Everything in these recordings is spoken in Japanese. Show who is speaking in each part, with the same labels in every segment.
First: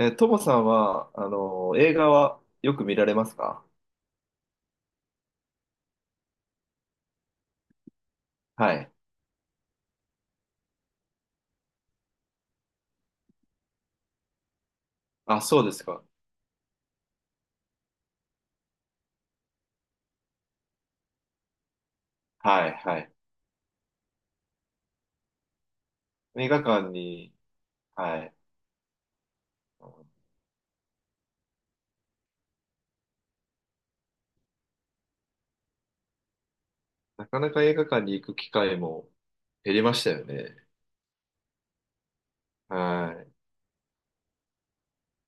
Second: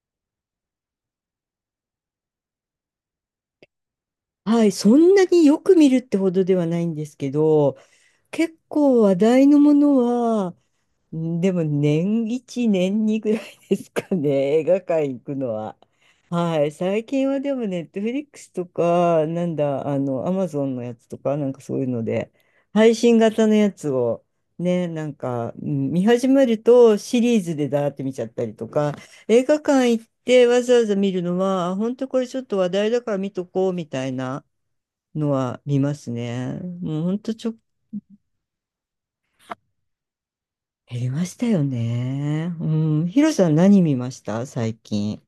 Speaker 1: トモさんは、映画はよく見られますか？
Speaker 2: はい、そんなによく見るってほどではないんですけど、結
Speaker 1: はい。
Speaker 2: 構話題のものは、んでも年1、年2ぐらいですかね、映画館行く
Speaker 1: あ、
Speaker 2: の
Speaker 1: そうで
Speaker 2: は。
Speaker 1: すか。
Speaker 2: はい、最近はでもネットフリックスとか、なんだ、あの、アマゾンのやつとか、そういうので、
Speaker 1: はい、
Speaker 2: 配
Speaker 1: はい。
Speaker 2: 信型のやつを、ね、見始め
Speaker 1: 映
Speaker 2: る
Speaker 1: 画館
Speaker 2: とシ
Speaker 1: に、
Speaker 2: リーズでだーって見
Speaker 1: は
Speaker 2: ちゃっ
Speaker 1: い。
Speaker 2: たりとか、映画館行ってわざわざ見るのは、あ本当これちょっと話題だから見とこうみたいな。のは見ますね。もうほん
Speaker 1: な
Speaker 2: と
Speaker 1: か
Speaker 2: ち
Speaker 1: な
Speaker 2: ょ、
Speaker 1: か映画館に行く機会も減りましたよね。
Speaker 2: 減りましたよね。うん。ヒ
Speaker 1: は
Speaker 2: ロさん何見ました最近。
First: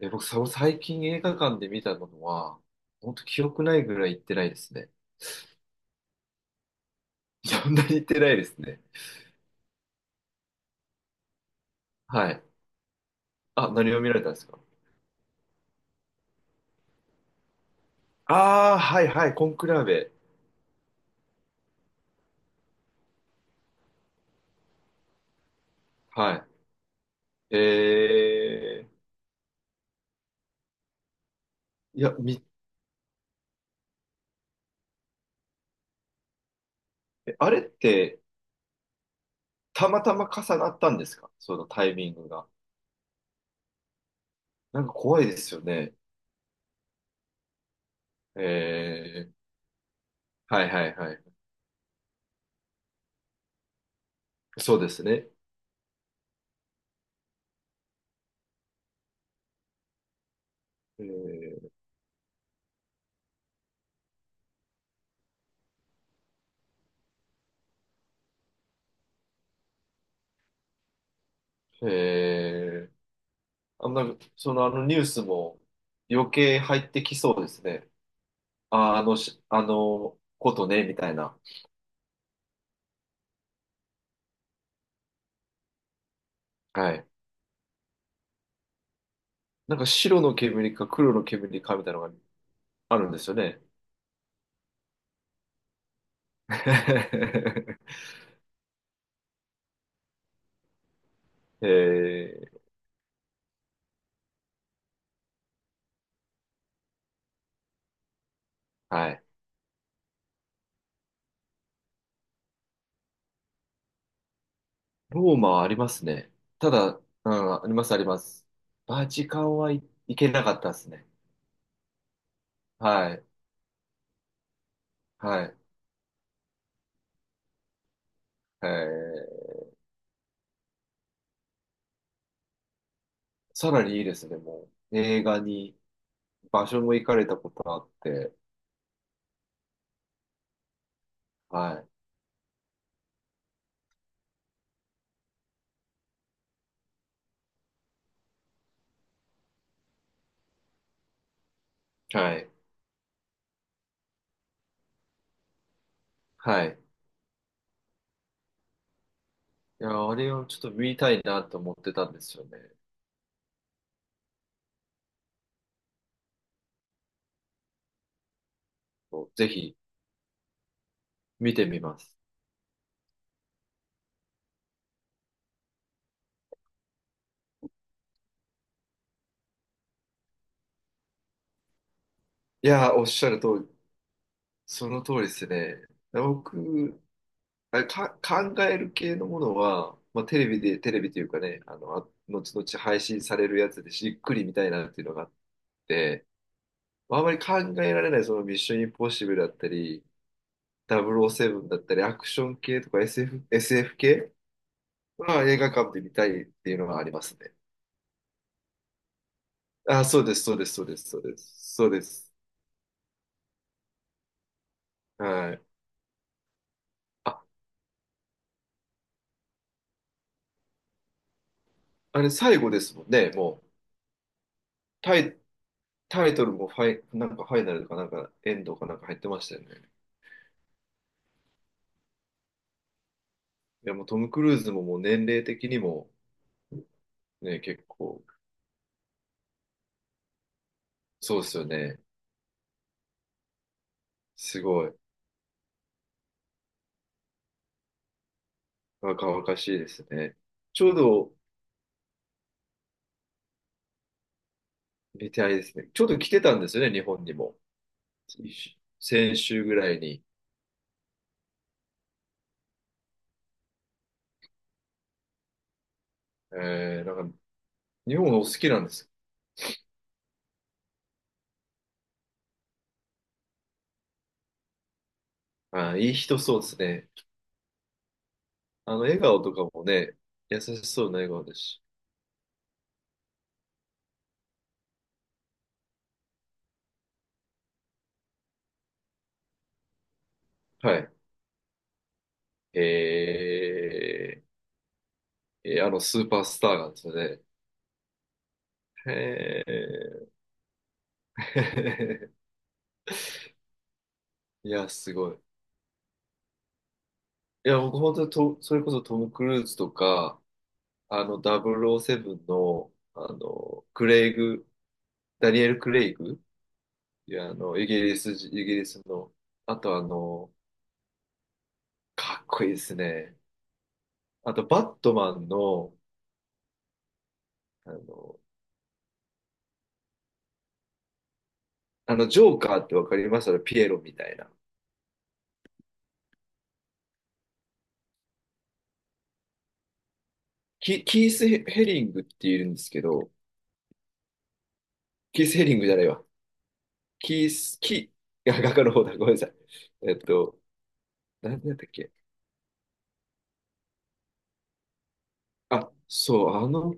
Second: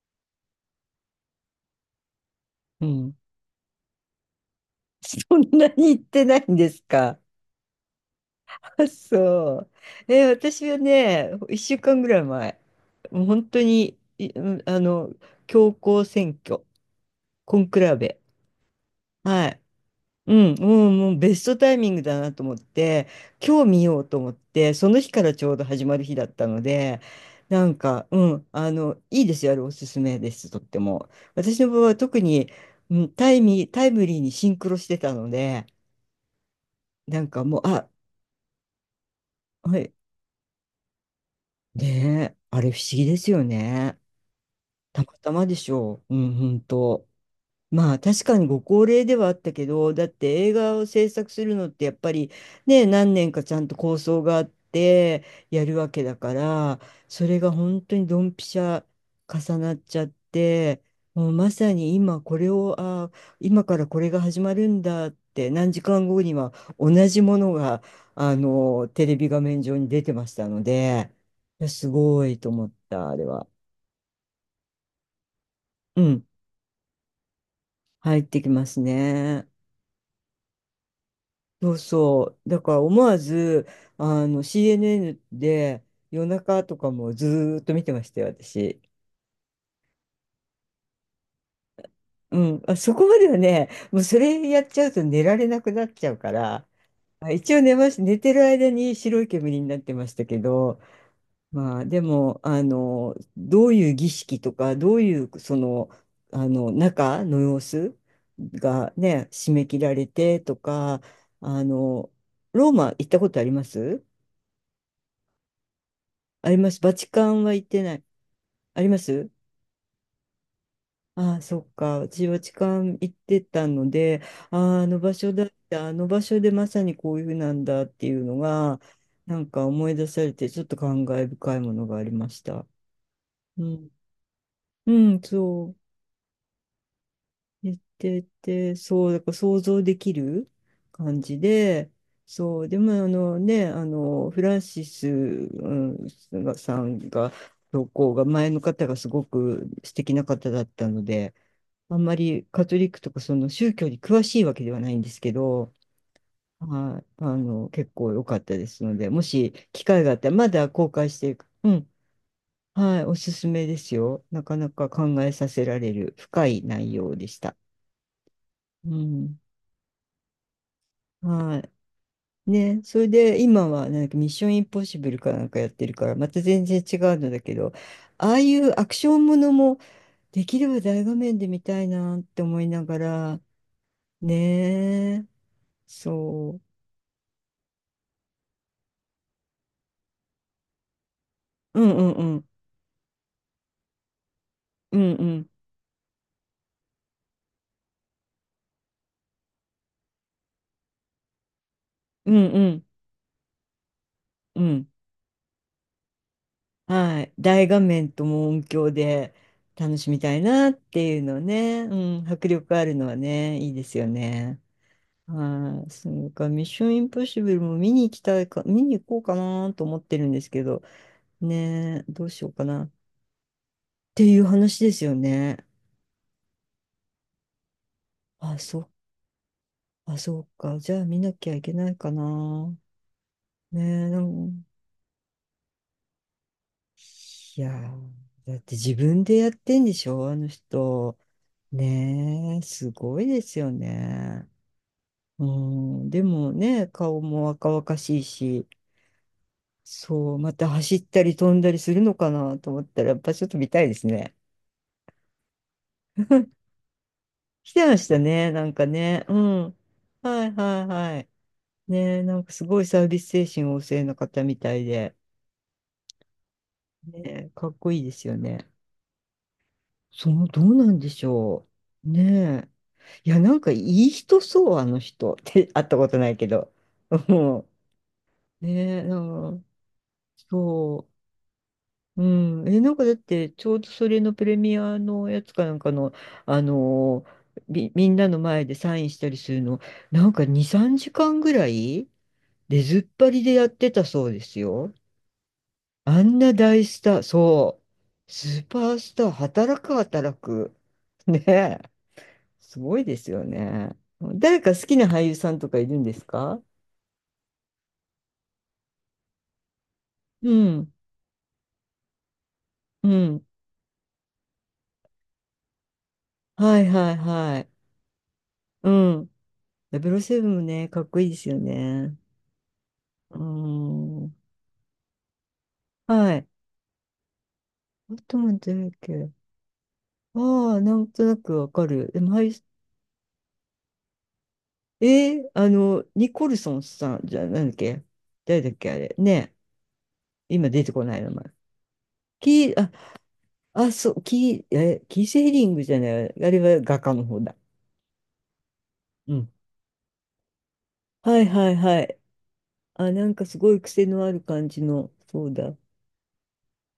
Speaker 1: い。僕、最近映画館で見たのは、
Speaker 2: う
Speaker 1: 本
Speaker 2: ん。
Speaker 1: 当記憶ないぐらい行ってないですね。
Speaker 2: そんなに行ってないんですか？
Speaker 1: そんなに行ってないですね。
Speaker 2: あ、そう。え、私はね、1週間ぐらい
Speaker 1: はい。
Speaker 2: 前、もう本当
Speaker 1: あ、何
Speaker 2: に、
Speaker 1: を見られ
Speaker 2: い
Speaker 1: たんで
Speaker 2: う
Speaker 1: すか？
Speaker 2: んあの、教皇選挙、コンクラベ。
Speaker 1: ああー、はい、はい、コ
Speaker 2: は
Speaker 1: ン
Speaker 2: い。
Speaker 1: クラーベ。
Speaker 2: もうベストタイミングだなと思って、今日見ようと思って、その日からちょうど始まる日だっ
Speaker 1: は
Speaker 2: た
Speaker 1: い。
Speaker 2: ので、
Speaker 1: え
Speaker 2: いいですよ、あれおすすめです、とっても。私の場合は
Speaker 1: いや、
Speaker 2: 特に、タイムリーにシンクロしてたので、なんか
Speaker 1: あ
Speaker 2: もう、
Speaker 1: れっ
Speaker 2: あ、
Speaker 1: て、
Speaker 2: は
Speaker 1: た
Speaker 2: い、
Speaker 1: またま重なったんですか？そのタイミング
Speaker 2: ねえ、
Speaker 1: が。
Speaker 2: あれ不思議ですよね。
Speaker 1: なんか
Speaker 2: たま
Speaker 1: 怖い
Speaker 2: た
Speaker 1: で
Speaker 2: ま
Speaker 1: す
Speaker 2: で
Speaker 1: よ
Speaker 2: し
Speaker 1: ね。
Speaker 2: ょう。うん、本当。まあ確か
Speaker 1: え
Speaker 2: にご高齢ではあ
Speaker 1: ー、
Speaker 2: ったけど、だって映
Speaker 1: はい
Speaker 2: 画を
Speaker 1: はい
Speaker 2: 制
Speaker 1: はい。
Speaker 2: 作するのってやっぱりね、何年かちゃんと構想があっ
Speaker 1: そうです
Speaker 2: て
Speaker 1: ね。
Speaker 2: やるわけだから、それが本当にドンピシャ重なっちゃって、もうま
Speaker 1: え
Speaker 2: さに今からこれが始まるんだって何時間後には同じものが、あの、テレビ画面上に出てましたので、いやす
Speaker 1: ー、
Speaker 2: ごいと思っ
Speaker 1: え
Speaker 2: た、あれは。
Speaker 1: あ、なんか、そのニュースも
Speaker 2: うん、
Speaker 1: 余計入ってきそうですね。
Speaker 2: 入ってきます
Speaker 1: あ、あのし、
Speaker 2: ね。
Speaker 1: あのことね、みたいな。
Speaker 2: そうそう。だから思わず、あの、CNN で夜中とか
Speaker 1: はい。
Speaker 2: もずーっと見てましたよ、私。
Speaker 1: なんか白の煙か黒の煙かみたいなのが
Speaker 2: うん。あ、そ
Speaker 1: あ
Speaker 2: こ
Speaker 1: るん
Speaker 2: ま
Speaker 1: で
Speaker 2: で
Speaker 1: すよ
Speaker 2: は
Speaker 1: ね。
Speaker 2: ね、もうそれやっちゃうと寝られなくなっちゃうから、あ一応寝ま し、寝てる間に白い煙になってましたけど、
Speaker 1: え
Speaker 2: まあ、でも、
Speaker 1: ー、
Speaker 2: あの、どういう儀式とか、どういう、その、あの、中の様子が
Speaker 1: はい。
Speaker 2: ね、締め切られてとか、あの、ローマ行ったことあります？
Speaker 1: ローマはありますね。
Speaker 2: ありま
Speaker 1: た
Speaker 2: す。バ
Speaker 1: だ、
Speaker 2: チカ
Speaker 1: う
Speaker 2: ンは
Speaker 1: ん、あ
Speaker 2: 行っ
Speaker 1: り
Speaker 2: て
Speaker 1: ます、
Speaker 2: な
Speaker 1: あ
Speaker 2: い。
Speaker 1: ります。
Speaker 2: ありま
Speaker 1: バチ
Speaker 2: す。
Speaker 1: カンはい、行けなかったですね。
Speaker 2: ああ、そっか。私、バチカン行っ
Speaker 1: はい、
Speaker 2: てたので、ああ、あの場所
Speaker 1: は
Speaker 2: だっ
Speaker 1: い。
Speaker 2: た、あの場所でまさにこういうふうなんだっていうの
Speaker 1: え
Speaker 2: が、なん
Speaker 1: ー、
Speaker 2: か思い出されて、ちょっと感慨深いものがありました。う
Speaker 1: さら
Speaker 2: ん。
Speaker 1: にいいですね、も
Speaker 2: う
Speaker 1: う。
Speaker 2: ん、
Speaker 1: 映画
Speaker 2: そ
Speaker 1: に、
Speaker 2: う。
Speaker 1: 場所も行かれたこと
Speaker 2: 言っ
Speaker 1: あっ
Speaker 2: て
Speaker 1: て、
Speaker 2: て、そう、だから想像できる感じ
Speaker 1: は
Speaker 2: で、そう、でもあのね、あの、フランシス、うんがさんが、教皇が前の方がすごく素敵な方だったので、あんま
Speaker 1: い、は
Speaker 2: り
Speaker 1: い、
Speaker 2: カトリックとかその宗教に詳しいわけではないんですけど、
Speaker 1: はい。
Speaker 2: はい、あの、結構良かったですので、もし機
Speaker 1: い
Speaker 2: 会
Speaker 1: や、
Speaker 2: があ
Speaker 1: あ
Speaker 2: った
Speaker 1: れ
Speaker 2: ら、
Speaker 1: を
Speaker 2: ま
Speaker 1: ちょっ
Speaker 2: だ
Speaker 1: と
Speaker 2: 公
Speaker 1: 見
Speaker 2: 開
Speaker 1: た
Speaker 2: し
Speaker 1: い
Speaker 2: てい
Speaker 1: な
Speaker 2: く。
Speaker 1: と
Speaker 2: う
Speaker 1: 思っ
Speaker 2: ん、
Speaker 1: てたんですよね。
Speaker 2: はい、おすすめですよ。なかなか考えさせられる深い内容でした。う
Speaker 1: そう
Speaker 2: ん。
Speaker 1: ぜひ、見
Speaker 2: は
Speaker 1: てみます。
Speaker 2: い。ね、それで今はなんかミッションインポッシブルかなんかやってるから、また全然違うのだけど、ああいうアクションものもできれば大画面で見たいなって思い
Speaker 1: い
Speaker 2: な
Speaker 1: や、
Speaker 2: が
Speaker 1: おっしゃる
Speaker 2: ら、
Speaker 1: 通り、その通
Speaker 2: ね
Speaker 1: り
Speaker 2: え、
Speaker 1: ですね。
Speaker 2: そ
Speaker 1: 僕、あれか、考える系のものは、まあ、テレビで、テレビというかね、
Speaker 2: う。うんうんうん。
Speaker 1: 後々配信されるやつでじっくり見たいなっ
Speaker 2: う
Speaker 1: ていう
Speaker 2: ん
Speaker 1: のが
Speaker 2: う
Speaker 1: あっ
Speaker 2: ん。
Speaker 1: て、まあ、あまり考えられない、そのミッションインポッシブルだったり、007だったり、アク
Speaker 2: う
Speaker 1: シ
Speaker 2: ん
Speaker 1: ョン
Speaker 2: う
Speaker 1: 系
Speaker 2: ん。
Speaker 1: とか SF 系
Speaker 2: うん。
Speaker 1: は映画館で見たいっていうのはありま
Speaker 2: はい。
Speaker 1: すね。
Speaker 2: 大画面とも音響で楽
Speaker 1: あ、
Speaker 2: しみ
Speaker 1: そう
Speaker 2: た
Speaker 1: で
Speaker 2: い
Speaker 1: す、そうで
Speaker 2: な
Speaker 1: す、
Speaker 2: っ
Speaker 1: そうです、
Speaker 2: てい
Speaker 1: そ
Speaker 2: う
Speaker 1: うで
Speaker 2: の
Speaker 1: す、
Speaker 2: ね。
Speaker 1: そうで
Speaker 2: う
Speaker 1: す。
Speaker 2: ん。迫力あるのはね、いいですよね。
Speaker 1: はい。
Speaker 2: はい、そうか、ミッションインポッ
Speaker 1: あ、
Speaker 2: シブルも見に行きたいか、見に行こうかなと思ってるんですけど、ねえ、
Speaker 1: あ
Speaker 2: どう
Speaker 1: れ
Speaker 2: しよう
Speaker 1: 最
Speaker 2: か
Speaker 1: 後で
Speaker 2: なっ
Speaker 1: すもんね、もう。
Speaker 2: ていう話ですよ
Speaker 1: タイ、
Speaker 2: ね。
Speaker 1: タイトルもファイ、なんかファイナルとかなんかエ
Speaker 2: あ、
Speaker 1: ンドか
Speaker 2: そ、
Speaker 1: なんか入ってましたよね。
Speaker 2: あ、そうか。じゃあ見なきゃいけないかな。ね
Speaker 1: いや、もう
Speaker 2: え、
Speaker 1: ト
Speaker 2: な
Speaker 1: ム・クルー
Speaker 2: ん
Speaker 1: ズももう年齢的にも
Speaker 2: い
Speaker 1: ね、
Speaker 2: や
Speaker 1: 結
Speaker 2: ー、
Speaker 1: 構、
Speaker 2: だって自分でやってんでしょ、あの人。
Speaker 1: そうですよね。
Speaker 2: ねえ、すごいですよね。
Speaker 1: すごい。
Speaker 2: うん、でもね、顔も若々しいし、
Speaker 1: 若々しいです
Speaker 2: そ
Speaker 1: ね。
Speaker 2: う、また
Speaker 1: ちょう
Speaker 2: 走った
Speaker 1: ど、
Speaker 2: り飛んだりするのかなと思ったら、やっぱちょっと見たいですね。
Speaker 1: 見てあれですね。ちょうど来てたんですよね、日本にも。
Speaker 2: 来てましたね、なんかね。う
Speaker 1: 先週ぐ
Speaker 2: ん。
Speaker 1: らいに。
Speaker 2: はいはいはい。ね、なんかすごいサービス精神旺盛な方みたいで。
Speaker 1: なんか、
Speaker 2: ね、かっこいいで
Speaker 1: 日
Speaker 2: す
Speaker 1: 本
Speaker 2: よ
Speaker 1: お好き
Speaker 2: ね。
Speaker 1: なんです。
Speaker 2: その、どうなんでしょう。ねえいや、なんかいい人そう、あの人。って、会っ
Speaker 1: あ
Speaker 2: た
Speaker 1: ー、
Speaker 2: こ
Speaker 1: いい
Speaker 2: とない
Speaker 1: 人
Speaker 2: け
Speaker 1: そうで
Speaker 2: ど。
Speaker 1: すね。
Speaker 2: うん。ねえ
Speaker 1: 笑
Speaker 2: な
Speaker 1: 顔と
Speaker 2: ん
Speaker 1: か
Speaker 2: か
Speaker 1: もね、優しそ
Speaker 2: そ
Speaker 1: うな笑顔ですし。
Speaker 2: う。うん。え、なんかだって、ちょうどそれのプレミアのやつかなんかの、あのみんなの前でサインしたりするの、なんか2、3
Speaker 1: はい。
Speaker 2: 時間ぐらい出ずっぱりでやってたそうで
Speaker 1: え
Speaker 2: すよ。
Speaker 1: ス
Speaker 2: あ
Speaker 1: ー
Speaker 2: ん
Speaker 1: パー
Speaker 2: な
Speaker 1: スター
Speaker 2: 大
Speaker 1: なんで
Speaker 2: ス
Speaker 1: すよ
Speaker 2: ター、
Speaker 1: ね。
Speaker 2: そう。スーパースター、
Speaker 1: へ
Speaker 2: 働く
Speaker 1: え。
Speaker 2: 働く。ねえ。すごいですよね。誰
Speaker 1: い
Speaker 2: か好
Speaker 1: や、
Speaker 2: きな
Speaker 1: す
Speaker 2: 俳
Speaker 1: ご
Speaker 2: 優
Speaker 1: い。
Speaker 2: さんとかいるんですか？
Speaker 1: いや、僕本当にそれこそトム・クルーズとか、
Speaker 2: うん。
Speaker 1: 007の、
Speaker 2: うん。
Speaker 1: クレイグ、ダニエル・クレイグ。
Speaker 2: はいはい
Speaker 1: いや、
Speaker 2: はい。
Speaker 1: イギリ
Speaker 2: う
Speaker 1: ス
Speaker 2: ん。
Speaker 1: の、あと
Speaker 2: ダブルセブンもね、かっこいいですよね。
Speaker 1: かっこいいですね。
Speaker 2: うーん。
Speaker 1: あと、バットマンの、
Speaker 2: はい。
Speaker 1: あ
Speaker 2: あと
Speaker 1: の、
Speaker 2: なんてだっけ。ああ、なんとなくわかる。でも、
Speaker 1: ジ
Speaker 2: はい、
Speaker 1: ョーカーってわかります？あのピエロみたいな。
Speaker 2: ニコルソンさんじゃ、なんだっけ？誰だっけあれ。ね。今出てこない
Speaker 1: キ
Speaker 2: 名
Speaker 1: ー
Speaker 2: 前。
Speaker 1: ス・ヘリングっている
Speaker 2: キー、
Speaker 1: んです
Speaker 2: あ、
Speaker 1: けど、
Speaker 2: あ、そう、キー
Speaker 1: キ
Speaker 2: セ
Speaker 1: ー
Speaker 2: ー
Speaker 1: ス・ヘ
Speaker 2: リン
Speaker 1: リン
Speaker 2: グ
Speaker 1: グじ
Speaker 2: じ
Speaker 1: ゃ
Speaker 2: ゃ
Speaker 1: な
Speaker 2: な
Speaker 1: いわ。
Speaker 2: い。あれは画家の方
Speaker 1: キー
Speaker 2: だ。
Speaker 1: ス、キ、いや、画家の方だ。ごめ
Speaker 2: う
Speaker 1: んなさ
Speaker 2: ん。
Speaker 1: い。えっと、
Speaker 2: はい
Speaker 1: なん
Speaker 2: は
Speaker 1: だ
Speaker 2: い
Speaker 1: ったっ
Speaker 2: は
Speaker 1: け？
Speaker 2: い。あ、なんかすごい癖のある感じの、そうだ。
Speaker 1: あ、そう、あの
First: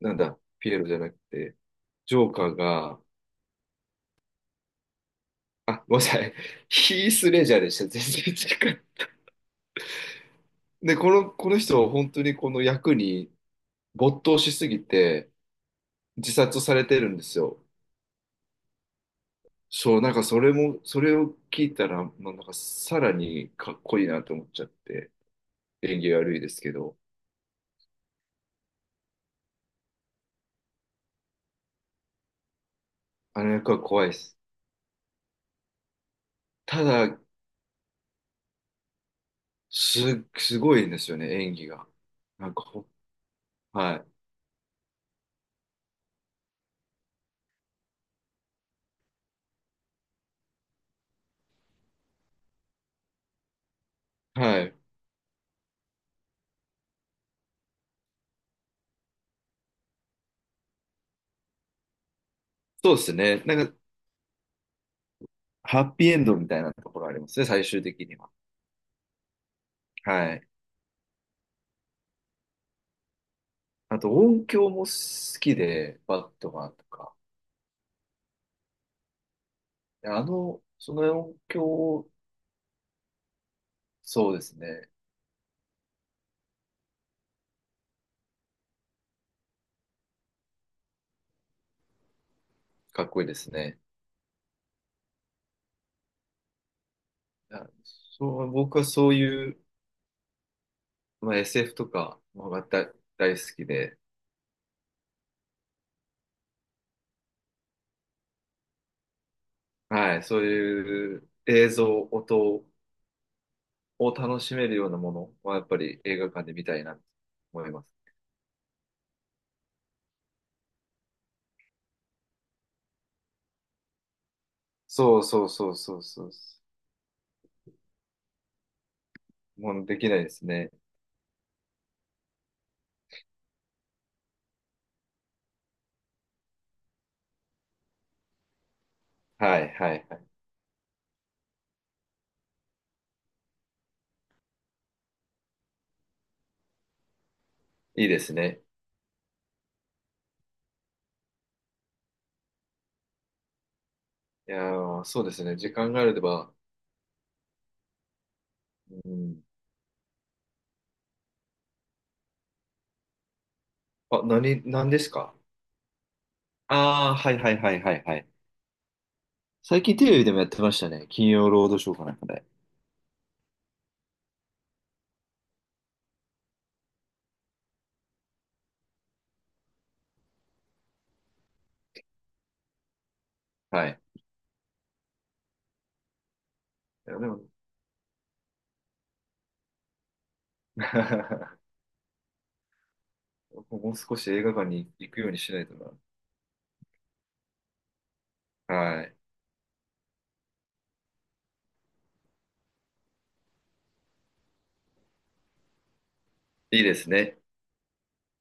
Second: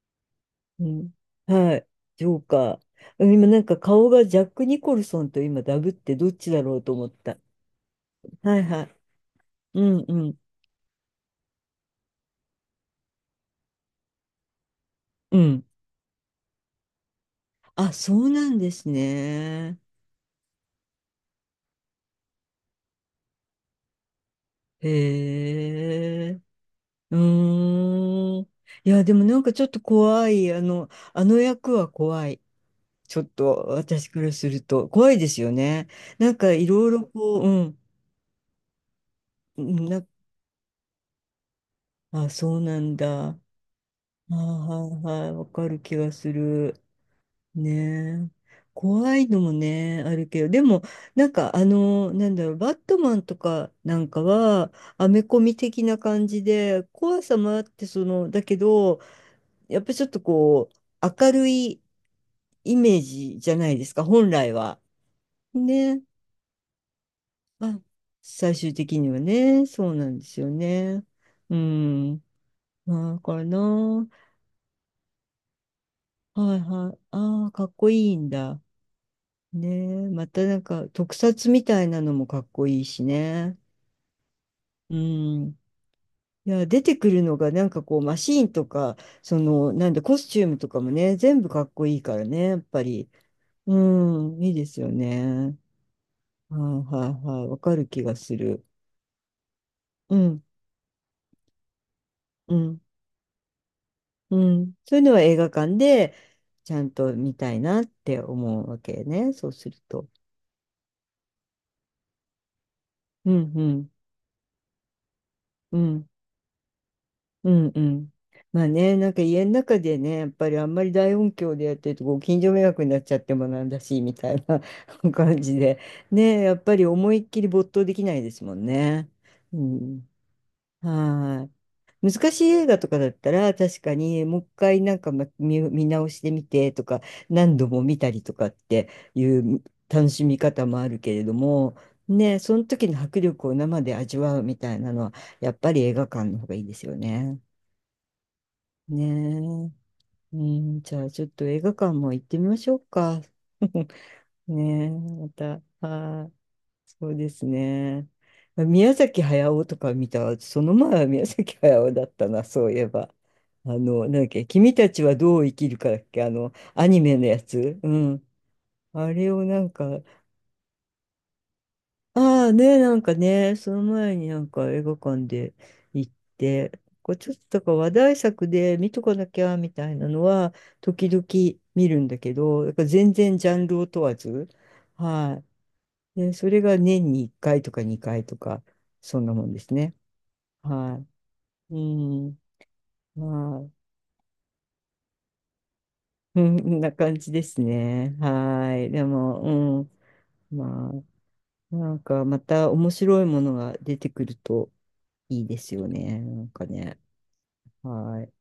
Speaker 1: なんだ、ピエロ
Speaker 2: う
Speaker 1: じゃな
Speaker 2: ん。
Speaker 1: くて、
Speaker 2: はい。
Speaker 1: ジ
Speaker 2: ジ
Speaker 1: ョー
Speaker 2: ョ
Speaker 1: カ
Speaker 2: ーカ
Speaker 1: ー
Speaker 2: ー。
Speaker 1: が、
Speaker 2: うん今なんか顔がジャック・ニコルソンと今ダ
Speaker 1: あ、
Speaker 2: ブっ
Speaker 1: ごめんな
Speaker 2: て
Speaker 1: さ
Speaker 2: どっ
Speaker 1: い、
Speaker 2: ちだろうと思
Speaker 1: ヒ
Speaker 2: っ
Speaker 1: ース・
Speaker 2: た。
Speaker 1: レジャーでした。全然
Speaker 2: はい
Speaker 1: 違
Speaker 2: は
Speaker 1: う。
Speaker 2: い。うんうん。
Speaker 1: で、この人、本当にこの役に没頭しすぎて、
Speaker 2: うん。
Speaker 1: 自殺されてるんですよ。
Speaker 2: あ、そうなんですね。
Speaker 1: そう、なんかそれを聞いたら、まあ、なんかさらにかっこいいなと思っちゃって、演技
Speaker 2: へ
Speaker 1: 悪い
Speaker 2: え。
Speaker 1: ですけど、
Speaker 2: うーん。いや、でもなんかちょっと怖い。あの、あの役は怖い。ちょっ
Speaker 1: あの
Speaker 2: と
Speaker 1: 役は怖い
Speaker 2: 私
Speaker 1: で
Speaker 2: から
Speaker 1: す。
Speaker 2: すると怖いですよね。なんかい
Speaker 1: た
Speaker 2: ろいろ
Speaker 1: だ、
Speaker 2: こう、うん、うんな、
Speaker 1: す、すごいんですよね、演技が。
Speaker 2: あ、
Speaker 1: なん
Speaker 2: そう
Speaker 1: か
Speaker 2: なんだ。
Speaker 1: はい。
Speaker 2: あーはいはい、わかる気がする。ねえ。怖いのもね、あるけど、でも、バットマンとかなんか
Speaker 1: は
Speaker 2: は、
Speaker 1: い。
Speaker 2: アメコミ的な感じで、怖さもあって、その、だけど、やっぱりちょっとこう、明るいイ
Speaker 1: そう
Speaker 2: メー
Speaker 1: です
Speaker 2: ジ
Speaker 1: ね。
Speaker 2: じ
Speaker 1: な
Speaker 2: ゃ
Speaker 1: ん
Speaker 2: な
Speaker 1: か、
Speaker 2: いですか、本来は。
Speaker 1: ハッ
Speaker 2: ね
Speaker 1: ピーエンドみたいなところありますね、最
Speaker 2: あ、
Speaker 1: 終的には。
Speaker 2: 最終的にはね、そうなんで
Speaker 1: は
Speaker 2: す
Speaker 1: い。
Speaker 2: よね。うん。だから
Speaker 1: あ
Speaker 2: な。
Speaker 1: と音響も好きで、バット
Speaker 2: はい
Speaker 1: マンと
Speaker 2: はい。
Speaker 1: か。
Speaker 2: ああ、かっこいいんだ。ねえ。またなんか
Speaker 1: その
Speaker 2: 特
Speaker 1: 音
Speaker 2: 撮みたいな
Speaker 1: 響、
Speaker 2: のもかっこいいしね。
Speaker 1: そうですね。
Speaker 2: うん。いや、出てくるのがなんかこうマシーンとか、その、なんだ、コスチュームとかもね、全部かっこいいからね、やっぱ
Speaker 1: か
Speaker 2: り。
Speaker 1: っこいいです
Speaker 2: う
Speaker 1: ね。
Speaker 2: ん、いいですよね。はいはいはい。わ
Speaker 1: あ
Speaker 2: かる気が
Speaker 1: そ
Speaker 2: す
Speaker 1: う、
Speaker 2: る。
Speaker 1: 僕はそういう、
Speaker 2: うん、
Speaker 1: まあ、SF とかも
Speaker 2: う
Speaker 1: ま
Speaker 2: ん。
Speaker 1: た大好きで、
Speaker 2: うん。そういうのは映画館でちゃんと見たいなって思うわけね。そうすると。
Speaker 1: はい、そういう映像、音
Speaker 2: うんうん
Speaker 1: を楽しめるようなものはやっぱ
Speaker 2: う
Speaker 1: り
Speaker 2: ん
Speaker 1: 映画館で見たいなと
Speaker 2: う
Speaker 1: 思い
Speaker 2: んう
Speaker 1: ます。
Speaker 2: ん。まあね、なんか家の中でね、やっぱりあんまり大音響でやってるとご近所迷惑になっちゃってもなんだし、みたいな
Speaker 1: そう
Speaker 2: 感
Speaker 1: そう
Speaker 2: じ
Speaker 1: そう
Speaker 2: で。
Speaker 1: そうそう。
Speaker 2: ね、やっぱり思いっきり没頭できないですもんね。う
Speaker 1: もうで
Speaker 2: ん。
Speaker 1: きないですね。
Speaker 2: はーい。難しい映画とかだったら確かにもう一回なんかま見、見直してみてとか何度も見たりとかってい
Speaker 1: は
Speaker 2: う
Speaker 1: いはい
Speaker 2: 楽
Speaker 1: は
Speaker 2: し
Speaker 1: い。
Speaker 2: み方もあるけれどもねその時の迫力を生で味わうみたいなのはやっぱり映画館の方がいいですよね。
Speaker 1: いいですね。
Speaker 2: ねえ、うん、じゃあちょっと映画館も行ってみましょうか。
Speaker 1: いや
Speaker 2: ねえ、
Speaker 1: ー、そう
Speaker 2: ま
Speaker 1: ですね。
Speaker 2: た。
Speaker 1: 時間があれ
Speaker 2: はーい
Speaker 1: ば。
Speaker 2: そうですね。宮
Speaker 1: う
Speaker 2: 崎
Speaker 1: ん。
Speaker 2: 駿とか見た、その前は宮崎駿だったな、そういえば。あの、なんだ
Speaker 1: あ、
Speaker 2: っけ、
Speaker 1: 何、
Speaker 2: 君
Speaker 1: 何
Speaker 2: た
Speaker 1: で
Speaker 2: ち
Speaker 1: す
Speaker 2: は
Speaker 1: か？
Speaker 2: どう生きるかだっけ、あの、アニ
Speaker 1: あ
Speaker 2: メ
Speaker 1: あ
Speaker 2: の
Speaker 1: ー、はい
Speaker 2: や
Speaker 1: はいは
Speaker 2: つ。
Speaker 1: い
Speaker 2: う
Speaker 1: はいは
Speaker 2: ん。
Speaker 1: い。
Speaker 2: あれをなん
Speaker 1: 最近
Speaker 2: か、
Speaker 1: テレビでもやってましたね。金曜ロードショーかなんかで。
Speaker 2: ああね、なんかね、その前になんか映画館で行って、こうちょっとだから話題作で見とかなきゃみたいなのは、時々見るんだけど、だから全然ジャンルを
Speaker 1: はい。
Speaker 2: 問わず、はい。で、それが年
Speaker 1: いや、
Speaker 2: に
Speaker 1: で
Speaker 2: 1
Speaker 1: も、
Speaker 2: 回とか2回とか、そんなもんですね。は い。うん。まあ、
Speaker 1: もう少し映画館に行くようにしないと
Speaker 2: うん、こんな感じですね。
Speaker 1: な。
Speaker 2: はい。
Speaker 1: は
Speaker 2: で
Speaker 1: い。
Speaker 2: も、うん。まあ、なんかまた面白いものが出てくるといいですよね。なんか
Speaker 1: いいで
Speaker 2: ね。
Speaker 1: すね。
Speaker 2: はい。